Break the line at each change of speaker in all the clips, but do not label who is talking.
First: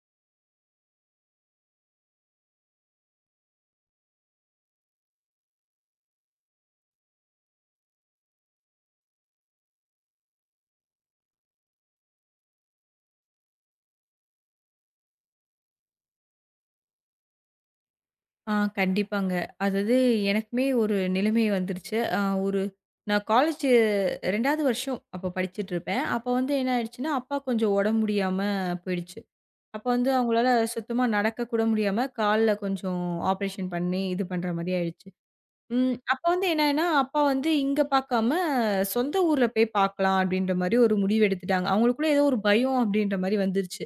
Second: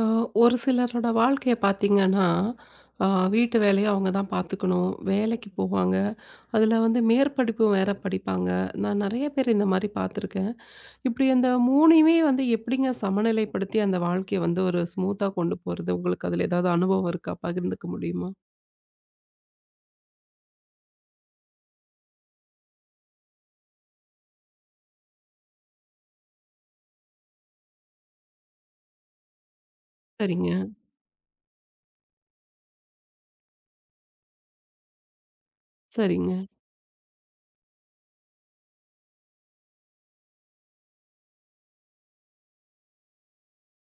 அ ஒரு சிலரோட வாழ்க்கைய பார்த்தீங்கன்னா, அ வீட்டு வேலைய அவங்க தான் பார்த்துக்கணும். வேலைக்கு போவாங்க. அதில வந்து மேற்படிப்பு வேற படிப்பாங்க. நான் நெறைய பேர் இந்த மாரி பார்த்துருக்கேன். இப்டி அந்த 3யுமே வந்து எப்டிங்க சமநிலைப்படுத்தி அந்த வாழ்க்கைய வந்து ஒரு ஸ்மூத்தா கொண்டு போறது? உங்களுக்கு அதில ஏதாவது அனுபவம் இருக்கா? பகிர்ந்துக்க முடியுமா?
ஆ கண்டிப்பாங்க. அதாவது எனக்குமே ஒரு நிலைமை வந்துருச்சு. அ ஒரு நான் காலேஜு 2வது வருஷம் அப்ப படிச்சுட்டுருப்பேன். அப்ப வந்து என்ன ஆயிடுச்சுன்னா, அப்பா கொஞ்சம் உடம்பு முடியாம போயிடுச்சு. அப்ப வந்து அவங்களால
சரிங்க,
சுத்தமா நடக்க கூட முடியாம, கால்ல கொஞ்சம் ஆப்ரேஷன் பண்ணி இது பண்ற மாரி ஆயிடுச்சு. ம். அப்ப
சரிங்க.
வந்து என்னன்னா, அப்பா வந்து இங்க பார்க்காம சொந்த ஊர்ல போய் பார்க்கலாம் அப்படின்ற மாரி ஒரு முடிவு எடுத்துட்டாங்க. அவங்களுக்குள்ள ஏதோ ஒரு பயம் அப்படின்ற மாரி வந்துருச்சு.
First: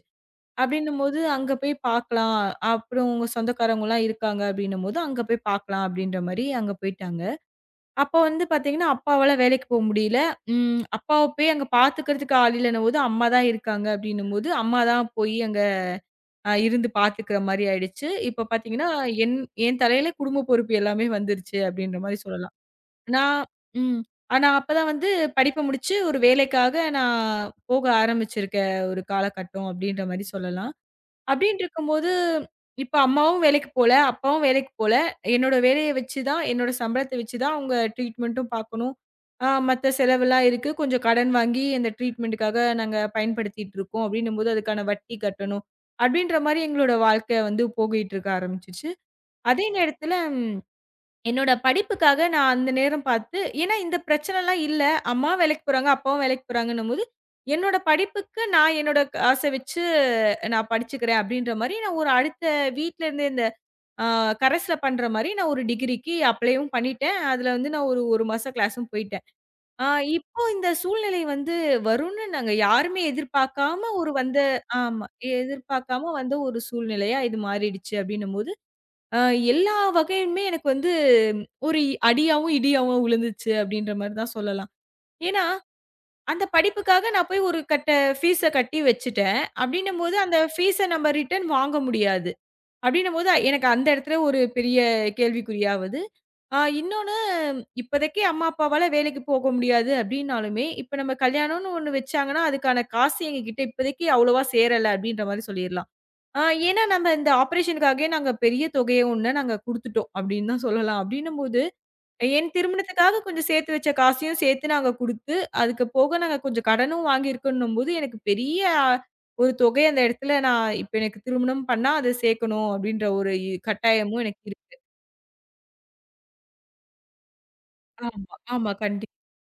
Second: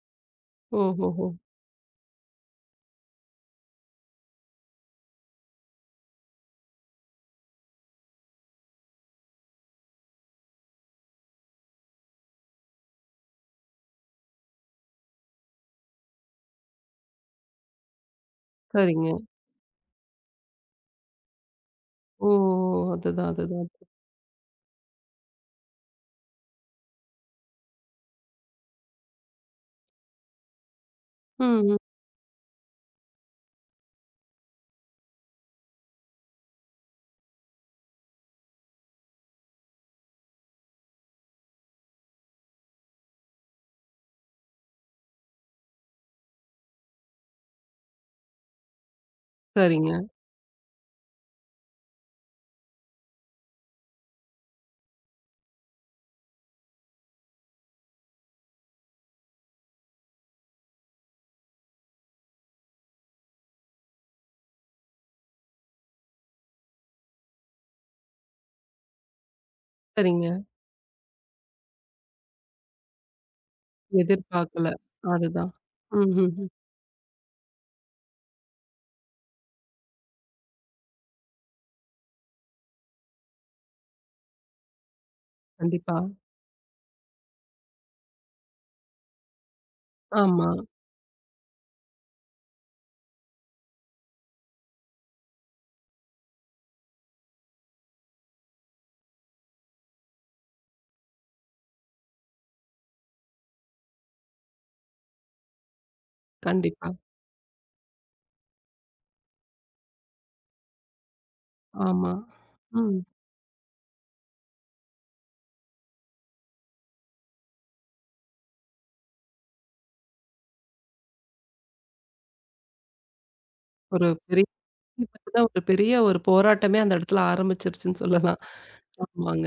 அப்படின்னும்போது,
ஓஹோஹோ!
அங்க போய் பார்க்கலாம். அப்புறம் உங்க சொந்தக்காரவங்கலாம் இருக்காங்க அப்படின்னும்போது, அங்க போய் பார்க்கலாம் அப்படின்ற மாரி அங்க போயிட்டாங்க. அப்ப வந்து பார்த்தீங்கன்னா, அப்பாவால வேலைக்கு போ முடியல. ம் அப்பாவ போய் அங்க பார்த்துக்கிறதுக்கு ஆள் இல்லன்னும்போது, அம்மா தான் இருக்காங்க அப்படின்னும்போது, அம்மா தான் போய் அங்க இருந்து பார்த்துக்கிற மாரி ஆயிடுச்சு. இப்ப பார்த்தீங்கன்னா,
சரிங்க.
என் என் தலையில குடும்ப பொறுப்பு எல்லாமே வந்துருச்சு அப்படின்ற மாரி
ஓ!
சொல்லலாம்.
அதுதான்,
நான்
அதுதான்.
ம். ஆனா அப்பதான் வந்து படிப்ப முடிச்சு ஒரு வேலைக்காக நான் போக ஆரம்பிச்சிருக்க ஒரு காலகட்டம் அப்படின்ற மாரி சொல்லலாம்.
ம்,
அப்டின்னு
ம்.
இருக்கும்போது, இப்ப அம்மாவும் வேலைக்கு போல, அப்பாவும் வேலைக்கு போல. என்னோட வேலைய வச்சு தான், என்னோட சம்பளத்த வச்சு தான் அவங்க ட்ரீட்மெண்ட்டும் பார்க்கணும். மத்த செலவெல்லாம் இருக்கு. கொஞ்சம் கடன் வாங்கி அந்த ட்ரீட்மெண்ட்டுக்காக நாங்க பயன்படுத்திட்டு இருக்கோம். அப்டின்னும்போது அதுக்கான வட்டி கட்டணும். அப்டின்ற மாரி எங்களோட வாழ்க்கை வந்து போகிட்டு இருக்க ஆரம்பிச்சுச்சு. அதே
சரிங்க,
நேரத்துல என்னோட படிப்புக்காக நான் அந்த நேரம் பார்த்து ஏன்னா இந்த பிரச்சனைலாம் இல்ல. அம்மாவும் வேலைக்கு போறாங்க, அப்பாவும் வேலைக்கு போறாங்கன்னும்போது, என்னோட படிப்புக்கு நான் என்னோட காச வச்சு நான் படிச்சுக்கிறேன் அப்படின்ற மாரி, நான் ஒரு அடுத்த வீட்லருந்து இந்த அ கரஸ்ல பண்ற மாரி நான் ஒரு டிகிரிக்கு அப்ளையும் பண்ணிட்டேன். அதுல வந்து நான் ஒரு 1 மாசம் கிளாஸும் போயிட்டேன். அ
சரிங்க.
இப்போ இந்த சூழ்நிலை வந்து வரும்னு நாங்க யாருமே எதிர்பார்க்காம ஒரு வந்த
எதிர்பார்க்கல.
ஆமா.
அதுதான்.
எதிர்பார்க்காம
ம், ம்,
வந்த
ம்.
ஒரு சூழ்நிலையா இது மாறிடுச்சு அப்படின்னும்போது அ எல்லா வகையுமே எனக்கு வந்து ஒரு அடியாவும், இடியாவும் விழுந்துச்சு அப்படின்ற மாரி தான் சொல்லலாம். ஏன்னா,
கண்டிப்பா.
அந்த படிப்புக்காக நான் போய் ஒரு கட்ட ஃபீஸ கட்டி வச்சுட்டேன். அப்படின்னும்போது அந்த
ஆமா.
ஃபீஸ நம்ம ரிட்டர்ன் வாங்க முடியாது. அப்படின்னும்போது எனக்கு அந்த இடத்துல ஒரு பெரிய கேள்விக்குறியாவுது. இன்னொன்னு இப்போதைக்கு அம்மா, அப்பாவால வேலைக்கு போக முடியாது அப்படின்னாலுமே, இப்ப நம்ம கல்யாணம்னு ஒண்ணு வச்சாங்கன்னா, அதுக்கான காசு எங்ககிட்ட இப்போதைக்கு அவ்வளவா சேரல அப்படின்ற மாரி சொல்லிரலாம். ஆ ஏன்னா
கண்டிப்பா.
நம்ம இந்த ஆப்பரேஷனுக்காகவே நாங்க பெரிய தொகைய ஒண்ணு நாங்க குடுத்துட்டோம் அப்படின்னு தான் சொல்லலாம். அப்படின்னும்போது,
ஆமா.
என்
ம்.
திருமணத்துக்காக கொஞ்சம் சேர்த்து வச்ச காசையும் சேர்த்து நாங்க குடுத்து, அதுக்கு போக நாங்க கொஞ்சம் கடனும் வாங்கியிருக்கோன்னும்போது, எனக்கு பெரிய ஒரு தொகை அந்த இடத்துல நான் இப்ப எனக்கு திருமணம் பண்ணா அத சேர்க்கணும் அப்படின்ற ஒரு
ஒரு
கட்டாயமும் எனக்கு
பெரிய
இருக்கு.
தான் ஒரு பெரிய ஒரு போராட்டமே அந்த இடத்துல ஆரம்பிச்சிருச்சுன்னு
ஆமா,
சொல்லலாம்.
ஆமா. கண்டிப்பா.
ஆமாங்க.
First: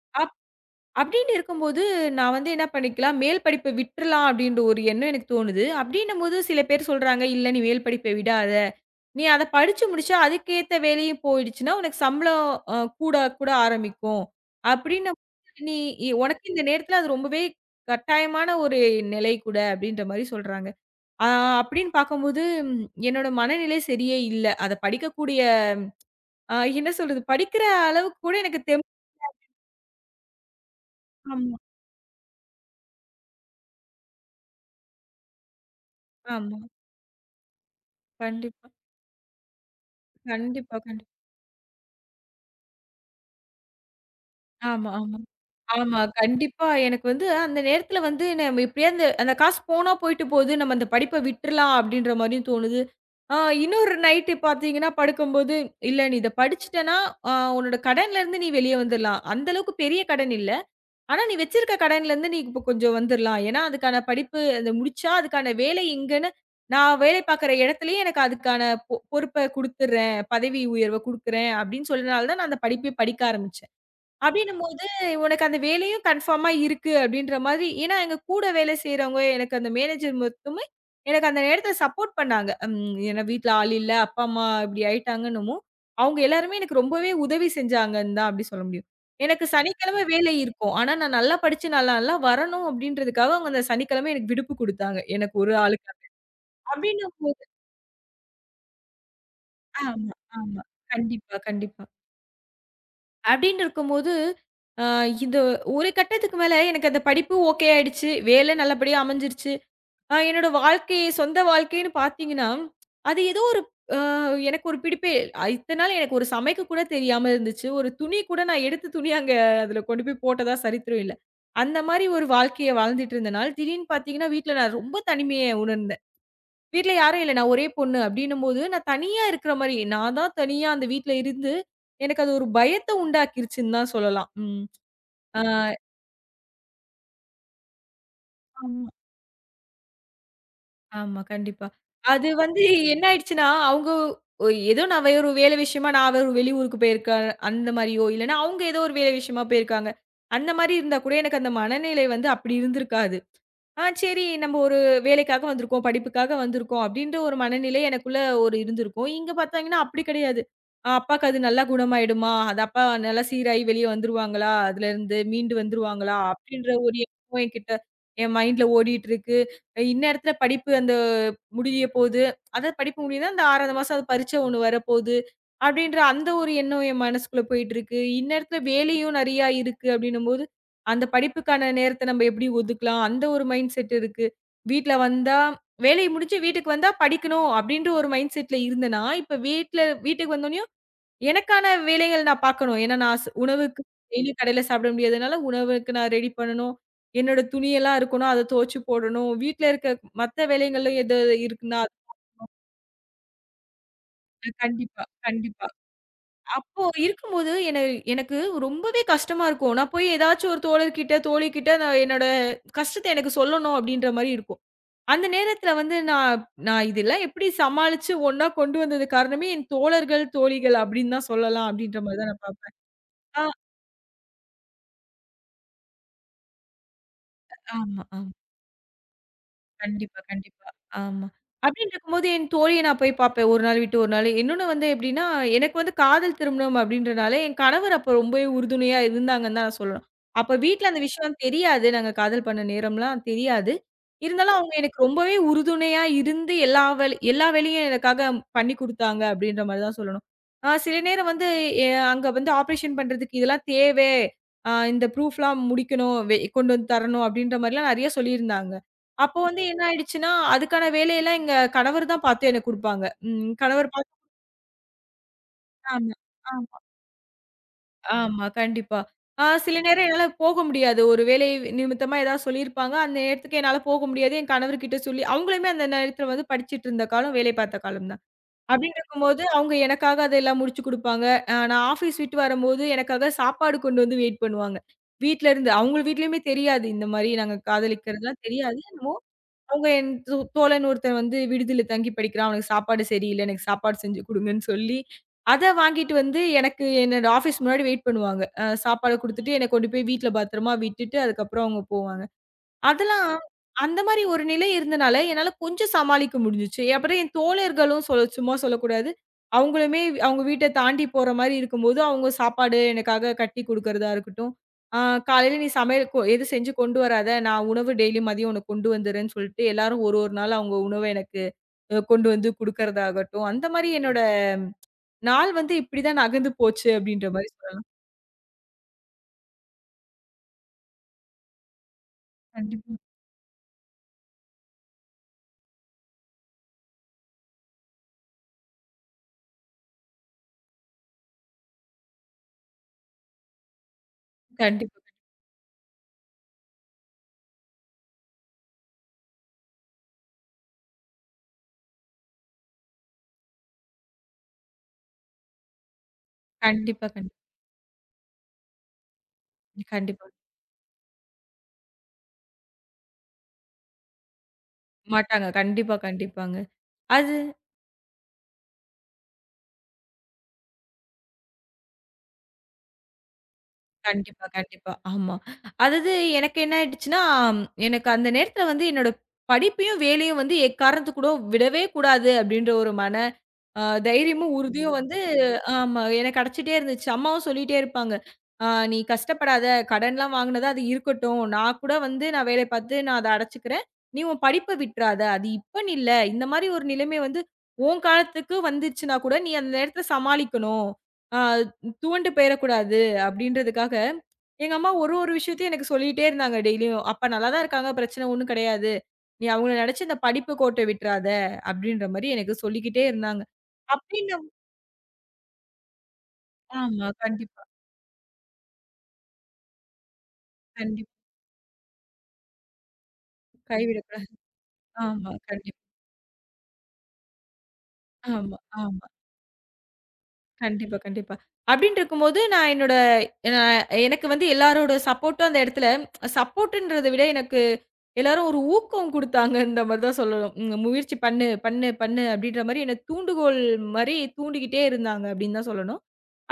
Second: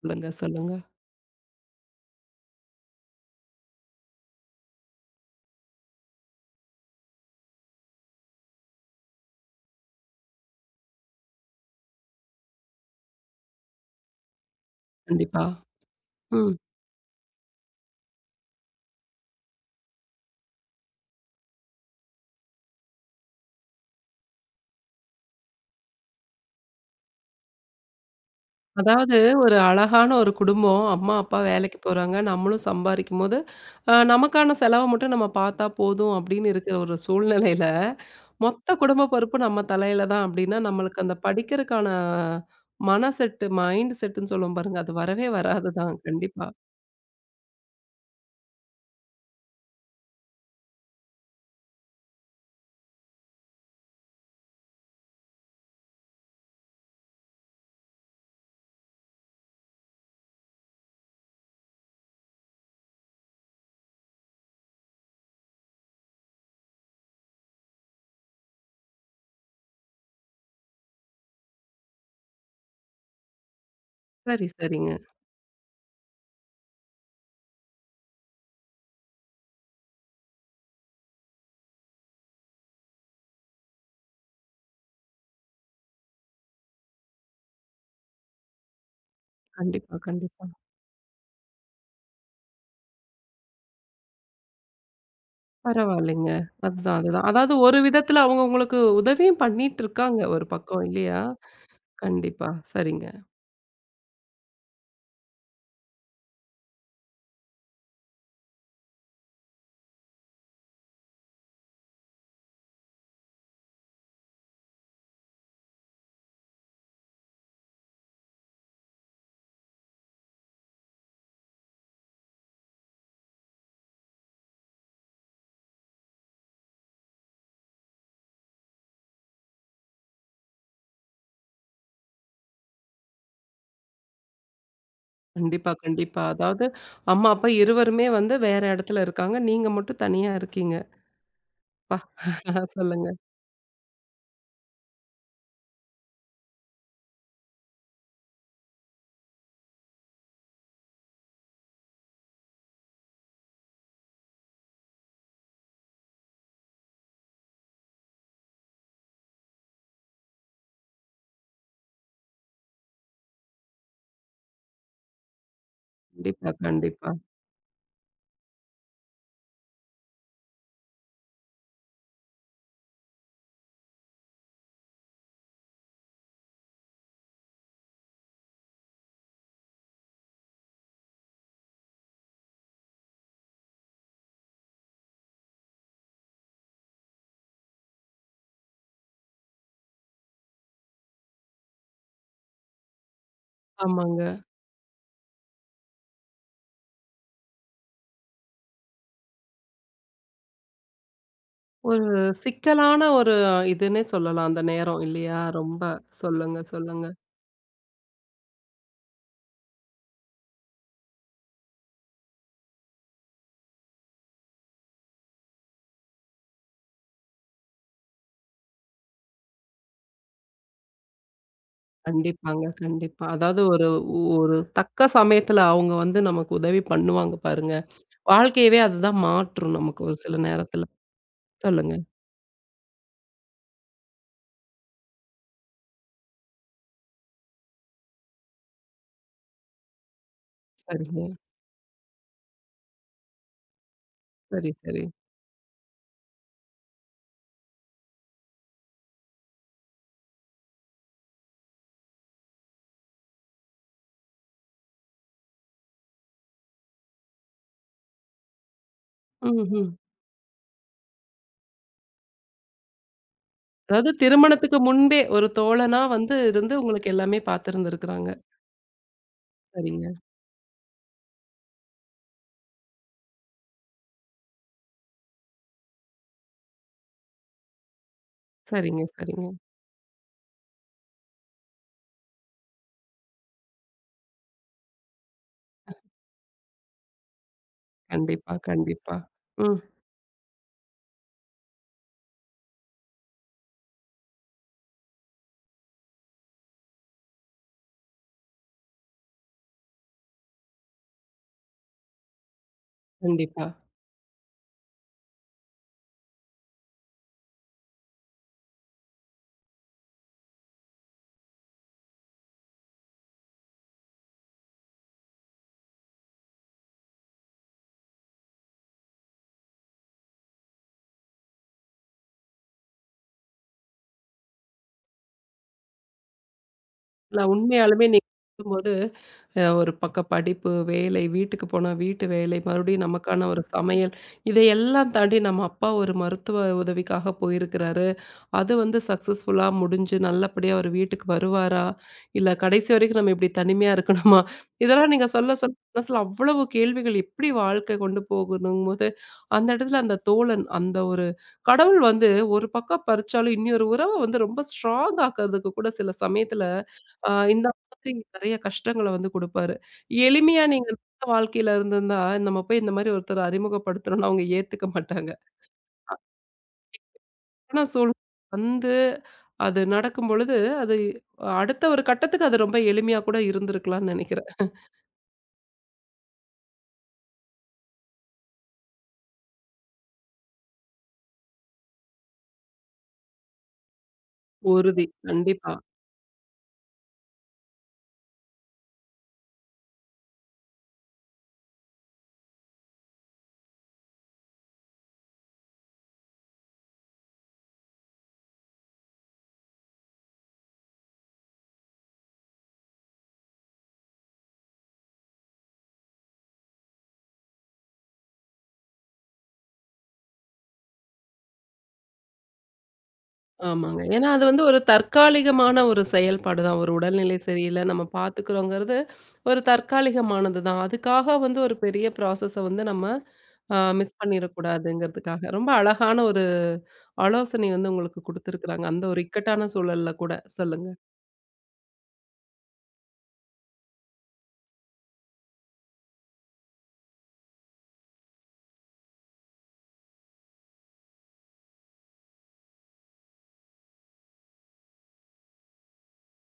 சொல்லுங்க,
அப்
சொல்லுங்க.
அப்படின்னு இருக்கும்போது, நான் வந்து என்ன பண்ணிக்கலாம், மேல் படிப்ப விட்டுறலாம் அப்படின்ற ஒரு எண்ணம் எனக்கு தோணுது. அப்படின்னும்போது சில பேர் சொல்றாங்க, "இல்ல நீ மேல் படிப்பை விடாத." நீ அத படிச்சு முடிச்சா, அதுக்கேத்த வேலையும் போயிடுச்சுன்னா, உனக்கு சம்பளம் கூட கூட ஆரம்பிக்கும். அப்டின்னும்
கண்டிப்பா.
போது நீ உனக்கு
ம்.
இந்த நேரத்துல அது ரொம்பவே கட்டாயமான ஒரு நிலை கூட அப்டின்ற மாரி சொல்றாங்க. ஆ அப்டின்னு பார்க்கும்போது, ம், என்னோட மனநிலை சரியே இல்ல. அத படிக்கக்கூடிய என்ன சொல்றது? படிக்கிற அளவுக்கு கூட எனக்கு தெம்பு
அதாவது ஒரு அழகான ஒரு குடும்பம். அம்மா, அப்பா
ஆமா,
வேலைக்கு போறாங்க. நம்மளும் சம்பாரிக்கும்போது, நமக்கான செலவ மட்டும் நம்ம பார்த்தா போதும் அப்படின்னு
ஆமா.
இருக்கிற ஒரு சூழ்நிலையில,
கண்டிப்பா,
மொத்த குடும்ப பொறுப்பு நம்ம தலையில தான் அப்படின்னா,
கண்டிப்பா,
நம்மளுக்கு
கண்டிப்பா.
அந்த படிக்கிறதுக்கான மன செட்டு, மைண்ட் செட்டுன்னு சொல்லுவோம் பாருங்க,
ஆமா,
அது
ஆமா.
வரவே வராது தான்.
ஆமா.
கண்டிப்பா.
கண்டிப்பா. எனக்கு வந்து அந்த நேரத்துல வந்து நம்ம எப்படியாவது அந்த அந்த காசு போனா போயிட்டு போகுது. நம்ம அந்த படிப்ப விட்டுறலாம் அப்படின்ற மாரியும் தோணுது. ஆ இன்னொரு நைட்டு பார்த்தீங்கன்னா, படுக்கும்போது, "இல்ல நீ இத படிச்சுட்டனா, உன்னோட கடன்லருந்து நீ வெளிய வந்துரலாம். அந்த அளவுக்கு பெரிய கடன் இல்ல. ஆனா நீ வச்சிருக்க கடன்லருந்து நீ இப்ப கொஞ்சம் வந்துரலாம். ஏன்னா அதுக்கான படிப்பு அத முடிச்சா, அதுக்கான வேலை இங்கன்னு நான் வேலை பார்க்குற இடத்துலயே எனக்கு அதுக்கான பொறுப்ப குடுத்துர்றேன். பதவி உயர்வ குடுக்குறேன்" அப்படின்னு சொன்னனால தான் நான் அந்த படிப்பே படிக்க ஆரம்பிச்சேன்.
சரி,
அப்படின்னும்போது,
சரிங்க.
"உனக்கு அந்த வேலையும் கன்ஃபார்மா இருக்கு." அப்படின்ற மாதிரி ஏன்னா எங்க கூட வேலை செய்றவங்க, எனக்கு அந்த மேனேஜர் மட்டுமே எனக்கு அந்த நேரத்தில சப்போர்ட் பண்ணாங்க. ம் ஏன்னா வீட்ல ஆள் இல்ல, அப்பா, அம்மா இப்படி ஆயிட்டாங்கன்னுமும், அவங்க எல்லாருமே எனக்கு ரொம்பவே உதவி செஞ்சாங்கன்னு தான் அப்படி சொல்ல முடியும். எனக்கு
கண்டிப்பா,
சனிக்கிழமை வேலை
கண்டிப்பா.
இருக்கும். ஆனா நான் நல்லா படிச்சு, நல்லா நல்லா வரணும் அப்படின்றதுக்காக அவங்க அந்த சனிக்கிழமை எனக்கு விடுப்பு குடுத்தாங்க. எனக்கு ஒரு ஆளுக்கு.
பரவாயில்லைங்க. அதுதான், அதுதான்.
அப்படின்னும்போது
அதாவது ஒரு விதத்துல அவங்க உங்களுக்கு உதவியும் பண்ணிட்டு
ஆமா,
இருக்காங்க ஒரு
ஆமா.
பக்கம் இல்லையா?
கண்டிப்பா, கண்டிப்பா.
கண்டிப்பா. சரிங்க.
அப்படின்னு இருக்கும்போது, அ இந்த ஒரு கட்டத்துக்கு மேல எனக்கு அந்த படிப்பு ஓகே ஆயிடுச்சு. வேலை நல்லபடியா அமைஞ்சிருச்சு. என்னோட வாழ்க்கை, சொந்த வாழ்க்கைன்னு பார்த்தீங்கன்னா, அது ஏதோ ஒரு அ எனக்கு ஒரு பிடிப்பே இத்தன நாள் எனக்கு ஒரு சமைக்க கூட தெரியாம இருந்துச்சு. ஒரு துணி கூட நான் எடுத்து துணி அங்க அதில கொண்டு போய் போட்டதா சரித்திரம் இல்ல. அந்த மாரி ஒரு வாழ்க்கைய வாழ்ந்துட்டு இருந்தனால, திடீர்னு பார்த்தீங்கன்னா, வீட்ல நான் ரொம்ப தனிமைய உணர்ந்தேன். வீட்ல யாரும் இல்ல. நான் ஒரே பொண்ணு அப்டின்னும்போது, நான் தனியா இருக்கிற மாரி, நான் தான் தனியா அந்த வீட்ல இருந்து, எனக்கு அது ஒரு பயத்த உண்டாக்கிருச்சுன்னு தான் சொல்லலாம். ம். ஆ.
கண்டிப்பா, கண்டிப்பா. அதாவது அம்மா, அப்பா இருவருமே வந்து வேற
ஆமா.
இடத்துல இருக்காங்க. நீங்க மட்டும் தனியா இருக்கீங்க.
ஆமா. கண்டிப்பா.
அப்பா!
அது வந்து என்ன
சொல்லுங்க.
ஆயிடுச்சுன்னா, அவங்க ஏதோ நான் வேற ஒரு வேலை விஷயமா நான் வேற ஒரு வெளியூருக்கு போயிருக்கேன். அந்த மாரியோ, இல்லன்னா அவங்க ஏதோ ஒரு வேலை விஷயமா போயிருக்காங்க. அந்த மாரி இருந்தா கூட எனக்கு அந்த மனநிலை வந்து அப்டி இருந்திருக்காது. சரி, நம்ம ஒரு வேலைக்காக வந்திருக்கோம், படிப்புக்காக வந்திருக்கோம் அப்டின்ற ஒரு மனநிலை எனக்குள்ள ஒரு இருந்திருக்கும். இங்க பார்த்தாங்கன்னா அப்டி கிடையாது. அப்பாக்கு அது நல்லா குணமாயிடுமா? அது அப்பா நல்லா சீராகி வெளிய வந்துருவாங்களா? அதுலருந்து மீண்டு வந்துருவாங்களா?
கண்டிப்பா,
அப்டின்ற ஒரு
கண்டிப்பா.
எண்ணம் என்கிட்ட என் மைண்ட்ல ஓடிட்டுருக்கு. இந்நேரத்துல படிப்பு அந்த முடிய போது. அதாவது படிப்பு முடியுதுன்னா, இந்த 6வது மாசம் அது பரீட்சை ஒண்ணு வரப்போது. அப்டின்ற அந்த ஒரு எண்ணம் என் மனசுக்குள்ள போயிட்டுருக்கு. இந்நேரத்துல வேலையும் நெறையா இருக்கு அப்டின்னும்போது அந்த படிப்புக்கான நேரத்த நம்ம எப்படி ஒதுக்கலாம்? அந்த ஒரு மைண்ட் செட் இருக்கு. வீட்ல வந்தா வேலைய முடிச்சு வீட்டுக்கு வந்தா படிக்கணும் அப்படின்ற ஒரு மைண்ட் செட்ல இருந்தேன்னா, இப்ப வீட்ல வீட்டுக்கு வந்தோனயும் எனக்கான வேலைகள் நான் பார்க்கணும். ஏன்னா நான் உணவுக்கு
ஆமாங்க.
டெய்லி கடையில சாப்பிட முடியாதனால உணவுக்கு நான் ரெடி பண்ணணும். என்னோட துணியெல்லாம் இருக்கணும். அத துவச்சு போடணும். வீட்ல இருக்க மத்த வேலைகளும் எது இருக்குன்னா, அது-
ஒரு சிக்கலான ஒரு இதுன்னே சொல்லலாம் அந்த நேரம்
கண்டிப்பா,
இல்லையா?
கண்டிப்பா.
ரொம்ப சொல்லுங்க,
அப்போ
சொல்லுங்க.
இருக்கும்போது எனக்கு ரொம்பவே கஷ்டமா இருக்கும். நான் போய் ஏதாச்சும் ஒரு தோழர்கிட்ட, தோழிகிட்ட நான் என்னோட கஷ்டத்த எனக்கு சொல்லணும் அப்படின்ற மாரி இருக்கும். அந்த நேரத்துல வந்து நான் நான் இதெல்லாம் எப்படி சமாளிச்சு ஒண்ணா கொண்டு வந்தது காரணமே என் தோழர்கள், தோழிகள் அப்படின்னு தான் சொல்லலாம் அப்படின்ற மாரி தான் நான்
கண்டிப்பாங்க,
பார்ப்பேன்.
கண்டிப்பா.
ஆ,
அதாவது ஒரு ஒரு தக்க சமயத்துல அவங்க வந்து நமக்கு உதவி பண்ணுவாங்க பாருங்க.
ஆமா.
வாழ்க்கையவே அதுதான் மாற்றும் நமக்கு ஒரு
கண்டிப்பா,
சில
கண்டிப்பா.
நேரத்துல.
ஆமா. அப்படின்னு
சொல்லுங்க.
இருக்கும்போது என் தோழிய நான் போய் பார்ப்பேன். ஒரு நாள் விட்டு ஒரு நாள். இன்னொன்னு வந்து எப்படின்னா, எனக்கு வந்து காதல் திருமணம் அப்படின்றனால, என் கணவர் அப்ப ரொம்பவே உறுதுணையா இருந்தாங்கன்னு தான் நான் சொல்லணும். அப்ப வீட்ல அந்த
சரிங்க.
விஷயம் தெரியாது. நாங்க காதல் பண்ண நேரம்லாம் தெரியாது. இருந்தாலும்
சரி,
அவங்க எனக்கு
சரி.
ரொம்பவே உறுதுணையா இருந்து எல்லா வேலையும் எனக்காக பண்ணி குடுத்தாங்க அப்படின்ற மாரி தான் சொல்லணும். சில நேரம் வந்து எ அங்க வந்து ஆப்ரேஷன் பண்றதுக்கு இதெல்லாம் தேவை. இந்த ப்ரூஃப்லாம் முடிக்கணும். கொண்டு வந்து தரணும் அப்படின்ற மாரிலாம் நெறைய சொல்லியிருந்தாங்க. அப்போ வந்து என்ன
ம்ஹ்ம்.
ஆயிடுச்சுன்னா, அதுக்கான வேலையெல்லாம் எங்க கணவர் தான் பார்த்து எனக்கு குடுப்பாங்க. ம். கணவர் பார்த்து
அதாவது திருமணத்துக்கு முன்பே ஒரு தோழனா
ஆமா,
வந்து இருந்து
ஆமா,
உங்களுக்கு எல்லாமே பார்த்திருந்திருக்கிறாங்க.
ஆமா. கண்டிப்பா. சில நேரம்
சரிங்க,
என்னால போக முடியாது. ஒரு வேலை நிமித்தமா ஏதாவது சொல்லியிருப்பாங்க. அந்த நேரத்துக்கு என்னால போக முடியாது. என் கணவர்கிட்ட சொல்லி அவங்களுமே அந்த நேரத்தில வந்து படிச்சுட்டு இருந்த காலம், வேலை பார்த்த காலம் தான். அப்படின்னு
சரிங்க,
இருக்கும்போது,
சரிங்க.
அவங்க எனக்காக அதெல்லாம் முடிச்சு குடுப்பாங்க. நான் ஆஃபீஸ் விட்டு வரும்போது எனக்காக சாப்பாடு கொண்டு வந்து வெயிட் பண்ணுவாங்க. வீட்ல இருந்து. அவங்க வீட்லயுமே தெரியாது. இந்த மாரி நாங்க காதலிக்கிறதுலாம்
கண்டிப்பா,
தெரியாது. என்னமோ
கண்டிப்பா. ம்.
அவங்க என் தோழன் ஒருத்தன் வந்து விடுதியில தங்கி படிக்கிறான். அவனுக்கு சாப்பாடு சரியில்ல. எனக்கு சாப்பாடு செஞ்சு குடுங்கன்னு சொல்லி, அத வாங்கிட்டு வந்து எனக்கு என்னோட ஆஃபீஸ் முன்னாடி வெயிட் பண்ணுவாங்க. சாப்பாட குடுத்துட்டு, என்ன கொண்டு போய் வீட்ல பத்திரமா விட்டுட்டு, அதுக்கப்புறம் அவங்க போவாங்க. அதெல்லாம்
கண்டிப்பா.
அந்த மாரி ஒரு நிலை இருந்தனால, என்னால கொஞ்சம் சமாளிக்க முடிஞ்சுச்சு. அப்புறம் என் தோழர்களும் சும்மா சொல்லக்கூடாது. அவங்களுமே அவங்க வீட்ட தாண்டி போற மாரி இருக்கும்போது, அவங்க சாப்பாடு எனக்காக கட்டி குடுக்கறதா இருக்கட்டும். ஆ "காலையில நீ சமையல் எதுவும் செஞ்சு கொண்டு வராத. நான் உணவு டெய்லி மதியம் உனக்கு கொண்டு வந்துர்றேன்னு" சொல்லிட்டு எல்லாரும் ஒரு ஒரு நாள் அவங்க உணவ எனக்கு கொண்டு வந்து குடுக்கறதாகட்டும். அந்த மாரி என்னோட நாள் வந்து இப்படிதான் நகர்ந்து போச்சு அப்படின்ற
இல்ல
மாரி சொல்லலாம்.
உண்மையாலுமே நீங்க சொல்லும்போது ஒரு பக்கம் படிப்பு, வேலை, வீட்டுக்கு போனா வீட்டு வேலை,
கண்டிப்பா.
மறுபடியும் நமக்கான ஒரு சமையல், இதையெல்லாம் தாண்டி நம்ம அப்பா ஒரு மருத்துவ உதவிக்காக போயிருக்கிறாரு. அது வந்து சக்சஸ்ஃபுல்லா முடிஞ்சு நல்லபடியா அவரு வீட்டுக்கு வருவாரா? இல்ல கடைசி வரைக்கும் நம்ம இப்படி தனிமையா இருக்கணுமா?
கண்டிப்பா.
இதெல்லாம் நீங்க சொல்ல சொல்ல மனசுல அவ்வளவு கேள்விகள். எப்படி வாழ்க்கை கொண்டு போகணும்போது, அந்த இடத்துல அந்த தோழன், அந்த ஒரு கடவுள் வந்து ஒரு பக்கம் பறிச்சாலும் இன்னொரு உறவ வந்து ரொம்ப ஸ்ட்ராங் ஆக்குறதுக்கு கூட சில சமயத்துல
கண்டிப்பா, கண்டிப்பா.
இந்த மாதிரி நெறைய கஷ்டங்கள வந்து குடுப்பாரு.
கண்டிப்பா.
எளிமையா நீங்க நல்ல வாழ்க்கையில இருந்திருந்தா, நம்ம போய் இந்த மாரி ஒருத்தர அறிமுகப்படுத்தணும்னா அவங்க ஏத்துக்க மாட்டாங்க.
மாட்டாங்க. கண்டிப்பா, கண்டிப்பாங்க. அது
ஆனா வந்து அது நடக்கும்பொழுது, அது அடுத்த ஒரு கட்டத்துக்கு அது ரொம்ப எளிமையா கூட இருந்திருக்கலாம்னு
கண்டிப்பா,
நெனைக்கிறேன்.
கண்டிப்பா. ஆமா. அதாவது எனக்கு என்ன ஆயிடுச்சுன்னா, எனக்கு அந்த நேரத்துல வந்து என்னோட படிப்பையும், வேலையும் வந்து எக்காரணத்துக் கூட விடவே கூடாது அப்டின்ற ஒரு மன தைரியமும், உறுதியும் ம்.
உறுதி.
வந்து
கண்டிப்பா.
ஆமா. எனக்கு கிடைச்சிட்டே இருந்துச்சு. அம்மாவும் சொல்லிட்டே இருப்பாங்க. "அ நீ கஷ்டப்படாத. கடன்லாம் வாங்குனது அது இருக்கட்டும். நான் கூட வந்து நான் வேலை பார்த்து நான் அத அடைச்சுக்கிறேன். நீ உன் படிப்ப விட்றாத. அது இப்பன்னு இல்ல. இந்த மாரி ஒரு நிலைமை வந்து உன் காலத்துக்கு வந்துச்சுன்னா கூட, நீ அந்த நேரத்துல சமாளிக்கணும். அ துவண்டு போயிறக்கூடாது." அப்படின்றதுக்காக, எங்க அம்மா ஒரு ஒரு விஷயத்தையும் எனக்கு சொல்லிட்டே இருந்தாங்க டெய்லியும். "அப்பா நல்லா தான் இருக்காங்க. பிரச்சனை ஒண்ணும் கிடையாது. நீ அவங்கள நெனச்சு இந்த படிப்பு கோட்ட விட்றாத." அப்படின்ற மாரி எனக்கு சொல்லிக்கிட்டே இருந்தாங்க.
ஆமாங்க. ஏன்னா அது
அப்டின்னும்
வந்து ஒரு தற்காலிகமான ஒரு செயல்பாடு தான். ஒரு
ஆமா.
உடல்நிலை
கண்டிப்பா,
சரியில்ல, நம்ம பார்த்துக்கிறோங்கிறது ஒரு தற்காலிகமானது தான்.
கண்டிப்பா.
அதுக்காக வந்து ஒரு பெரிய ப்ராசஸ வந்து நம்ம மிஸ்
கைவிடக்கூடாது. ஆமா.
பண்ணிறக்கூடாதுங்கிறதுக்காக. ரொம்ப
கண்டிப்பா.
அழகான ஒரு ஆலோசனை வந்து உங்களுக்கு
ஆமா,
குடுத்துருக்குறாங்க. அந்த
ஆமா.
ஒரு இக்கட்டான சூழல்ல கூட. சொல்லுங்க.
கண்டிப்பா, கண்டிப்பா. அப்டின்ட்டு இருக்கும்போது நான் என்னோட நா எனக்கு வந்து எல்லாரோட சப்போர்ட்டும் அந்த இடத்துல சப்போர்ட்ன்றத விட எனக்கு எல்லாரும் ஒரு ஊக்கம் குடுத்தாங்கன்ற மாரி தான் சொல்லணும். ம் "முயற்சி பண்ணு, பண்ணு, பண்ணு" அப்டின்ற மாரி என்ன தூண்டுகோல் மாரி தூண்டிக்கிட்டே இருந்தாங்க அப்டின்னு தான் சொல்லணும்.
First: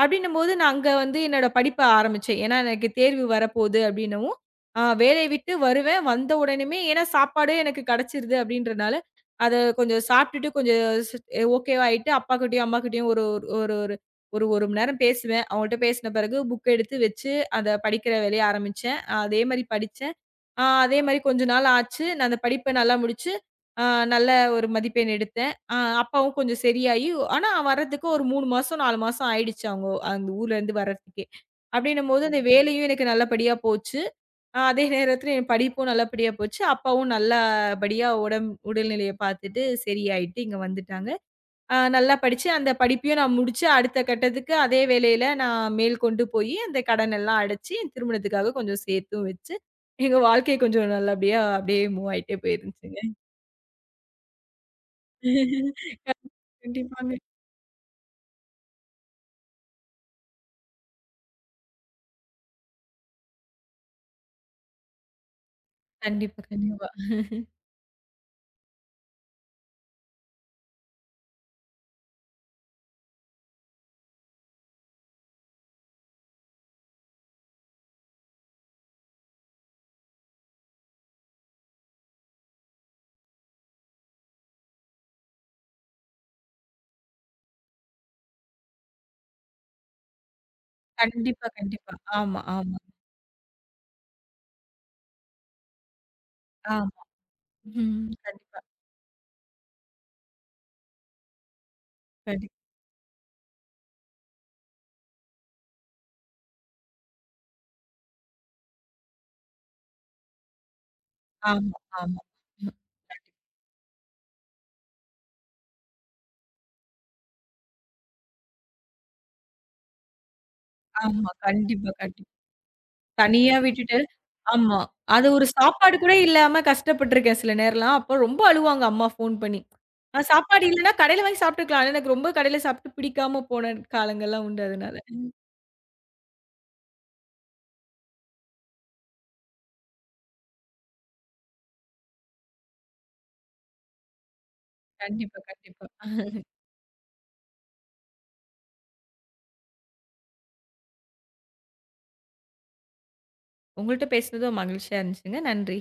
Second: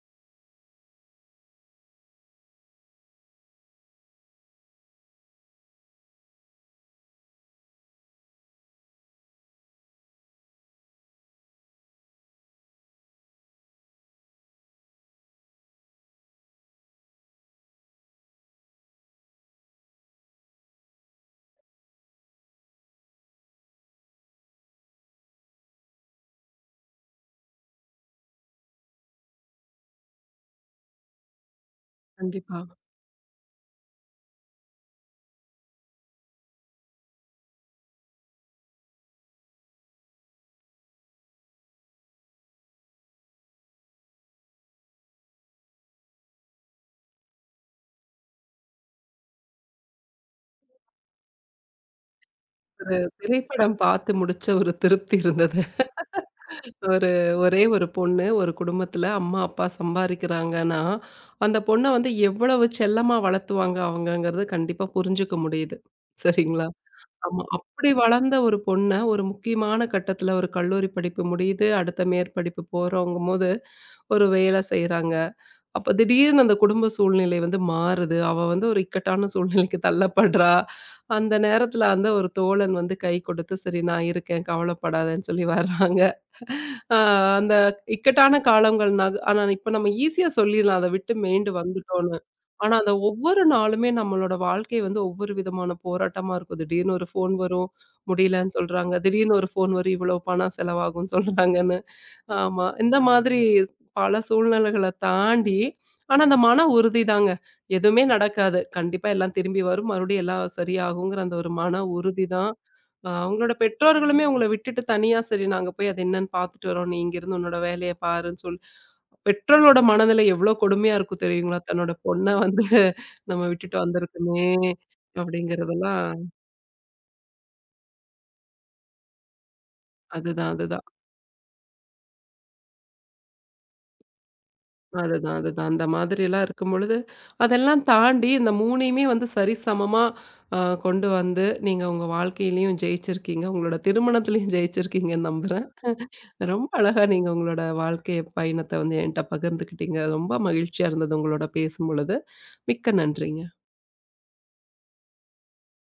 அப்படின்னும்போது, நான் அங்க வந்து என்னோட படிப்ப ஆரம்பிச்சேன். ஏன்னா, எனக்கு தேர்வு வரப்போது அப்படின்னவும், வேலைய விட்டு வருவேன். வந்த உடனுமே ஏன்னா சாப்பாடு எனக்கு கிடைச்சிருது அப்படின்றனால, அத கொஞ்சம் சாப்பிட்டுட்டு கொஞ்சம் ஸ் ஓகேவா ஆயிட்டு, அப்பாகிட்டயும், அம்மாகிட்டயும் ஒரு ஒரு ஒரு ஒரு 1 மணி நேரம் பேசுவேன். அவங்கள்ட்ட பேசின பிறகு புக் எடுத்து வச்சு, அத படிக்கிற வேலைய ஆரம்பிச்சேன். அதே மாரி படிச்சேன். அதே மாரி கொஞ்ச நாள் ஆச்சு. நான் அந்த படிப்ப நல்லா முடிச்சு, ஆ நல்ல ஒரு மதிப்பெண் எடுத்தேன். அப்பாவும் கொஞ்சம் சரியாயி, ஆனா வர்றதுக்கு ஒரு 3 மாசம், 4 மாசம் ஆயிடுச்சு அவங்க அந்த ஊர்லேருந்து வர்றதுக்கே. அப்படின்னும்போது அந்த
கண்டிப்பா.
வேலையும் எனக்கு நல்லபடியா போச்சு. அதே நேரத்தில என் படிப்பும் நல்லபடியா போச்சு. அப்பாவும் நல்லபடியா உடல்நிலைய பார்த்துட்டு சரியாயிட்டு இங்க வந்துட்டாங்க. நல்லா படிச்சு, அந்த படிப்பையும் நான் முடிச்சு, அடுத்த கட்டத்துக்கு அதே வேலையில நான் மேல்கொண்டு போயி, அந்த கடனெல்லாம் அடைச்சு, என் திருமணத்துக்காக கொஞ்சம் சேர்த்தும் வச்சு, எங்க வாழ்க்கை கொஞ்சம் நல்லபடியா அப்படியே மூவ் ஆயிட்டே போயிருந்துச்சுங்க.
திரைப்படம் பார்த்து முடிச்ச ஒரு திருப்தி இருந்தது. ஒரு
கண்டிப்பாங்க.
ஒரே ஒரு பொண்ணு, ஒரு குடும்பத்துல அம்மா, அப்பா சம்பாரிக்கிறாங்கன்னா, அந்த பொண்ண வந்து எவ்வளவு செல்லமா வளர்த்துவாங்க அவங்கங்கிறது கண்டிப்பா புரிஞ்சுக்க முடியுது.
கண்டிப்பா, ம்.
சரிங்களா?
கண்டிப்பா.
ஆமா. அப்படி வளர்ந்த ஒரு பொண்ண, ஒரு முக்கியமான கட்டத்துல ஒரு கல்லூரி படிப்பு முடியுது. அடுத்த மேற்படிப்பு போறோங்கும்போது, ஒரு வேலை செய்றாங்க. அப்ப திடீர்னு அந்த குடும்ப சூழ்நிலை வந்து மாறுது. அவ வந்து ஒரு இக்கட்டான சூழ்நிலைக்கு தள்ளப்படுறா. அந்த நேரத்துல அந்த ஒரு தோழன் வந்து கை கொடுத்து, "சரி நான் இருக்கேன், கவலைப்படாதன்னு" சொல்லி வர்றாங்க. அ அந்த இக்கட்டான காலங்கள் நக ஆனா இப்ப நம்ம ஈஸியா சொல்லிர்லாம், அத விட்டு
கண்டிப்பா,
மீண்டு
கண்டிப்பா.
வந்துட்டோம்ன்னு.
ஆமா,
ஆனா
ஆமா,
அந்த ஒவ்வொரு நாளுமே நம்மளோட வாழ்க்கை வந்து ஒவ்வொரு விதமான போராட்டமா இருக்கும். திடீர்னு
ஆமா.
ஒரு ஃபோன் வரும்,
ம்.
முடியலன்னு
கண்டிப்பா.
சொல்றாங்க. திடீர்னு ஒரு ஃபோன் வரும், இவ்வளோ பணம் செலவாகும்ன்னு சொல்றாங்கன்னு.
கண்டிப்
ஆமா. இந்த மாதிரி பல சூழ்நிலைகள தாண்டி, ஆனா அந்த மன உறுதி தாங்க. எதுவுமே நடக்காது. கண்டிப்பா எல்லாம் திரும்பி வரும். மறுபடியும் எல்லாம் சரியாகுங்கிற அந்த ஒரு
ஆமா,
மன
ஆமா.
உறுதி தான். அவங்களோட பெற்றோர்களுமே உங்கள விட்டுட்டு தனியா சரி நாங்க போய் அது என்னன்னு பார்த்துட்டு வரோம். நீ இங்கிருந்து உன்னோட வேலைய பாருன்னு சொல்லி பெற்றோர்களோட மனநிலை எவ்ளோ கொடுமையா இருக்கும்
ஆமா.
தெரியுங்களா?
கண்டிப்பா,
தன்னோட பொண்ண
கண்டிப்பா.
வந்து நம்ம
தனியா
விட்டுட்டு
விட்டுட்டு
வந்திருக்கோமே!
ஆமா. அது ஒரு சாப்பாடு கூட
அப்படிங்கிறதெல்லாம்
இல்லாம கஷ்டப்பட்டுருக்கேன் சில நேரம்லாம். அப்ப ரொம்ப அழுவாங்க அம்மா ஃபோன் பண்ணி.
அதுதான்,
சாப்பாடு
அதுதான்.
இல்லன்னா கடையில வாங்கி சாப்பிட்டுக்கலாம். ஆனா எனக்கு ரொம்ப கடையில சாப்பிட்டு பிடிக்காம போன காலங்கள்லாம் உண்டு அதனால.
அதுதான், அதுதான். அந்த மாதிரியெல்லாம் இருக்கும்பொழுது, அதெல்லாம் தாண்டி இந்த 3யுமே வந்து சரிசமமா அ கொண்டு வந்து, நீங்க உங்க வாழ்க்கையிலயும் ஜெயிச்சிருக்கீங்க. உங்களோட திருமணத்திலயும் ஜெயிச்சிருக்கீங்கன்னு
கண்டிப்பா,
நம்புறேன்.
கண்டிப்பா.
ரொம்ப அழகா நீங்க உங்களோட வாழ்க்கை பயணத்த வந்து என்ட்ட பகிர்ந்துக்கிட்டீங்க. ரொம்ப மகிழ்ச்சியா இருந்தது உங்களோட பேசும்பொழுது. மிக்க நன்றிங்க.
உங்கள்ட்ட பேசுனதும் மகிழ்ச்சியா இருந்துச்சுங்க. நன்றி.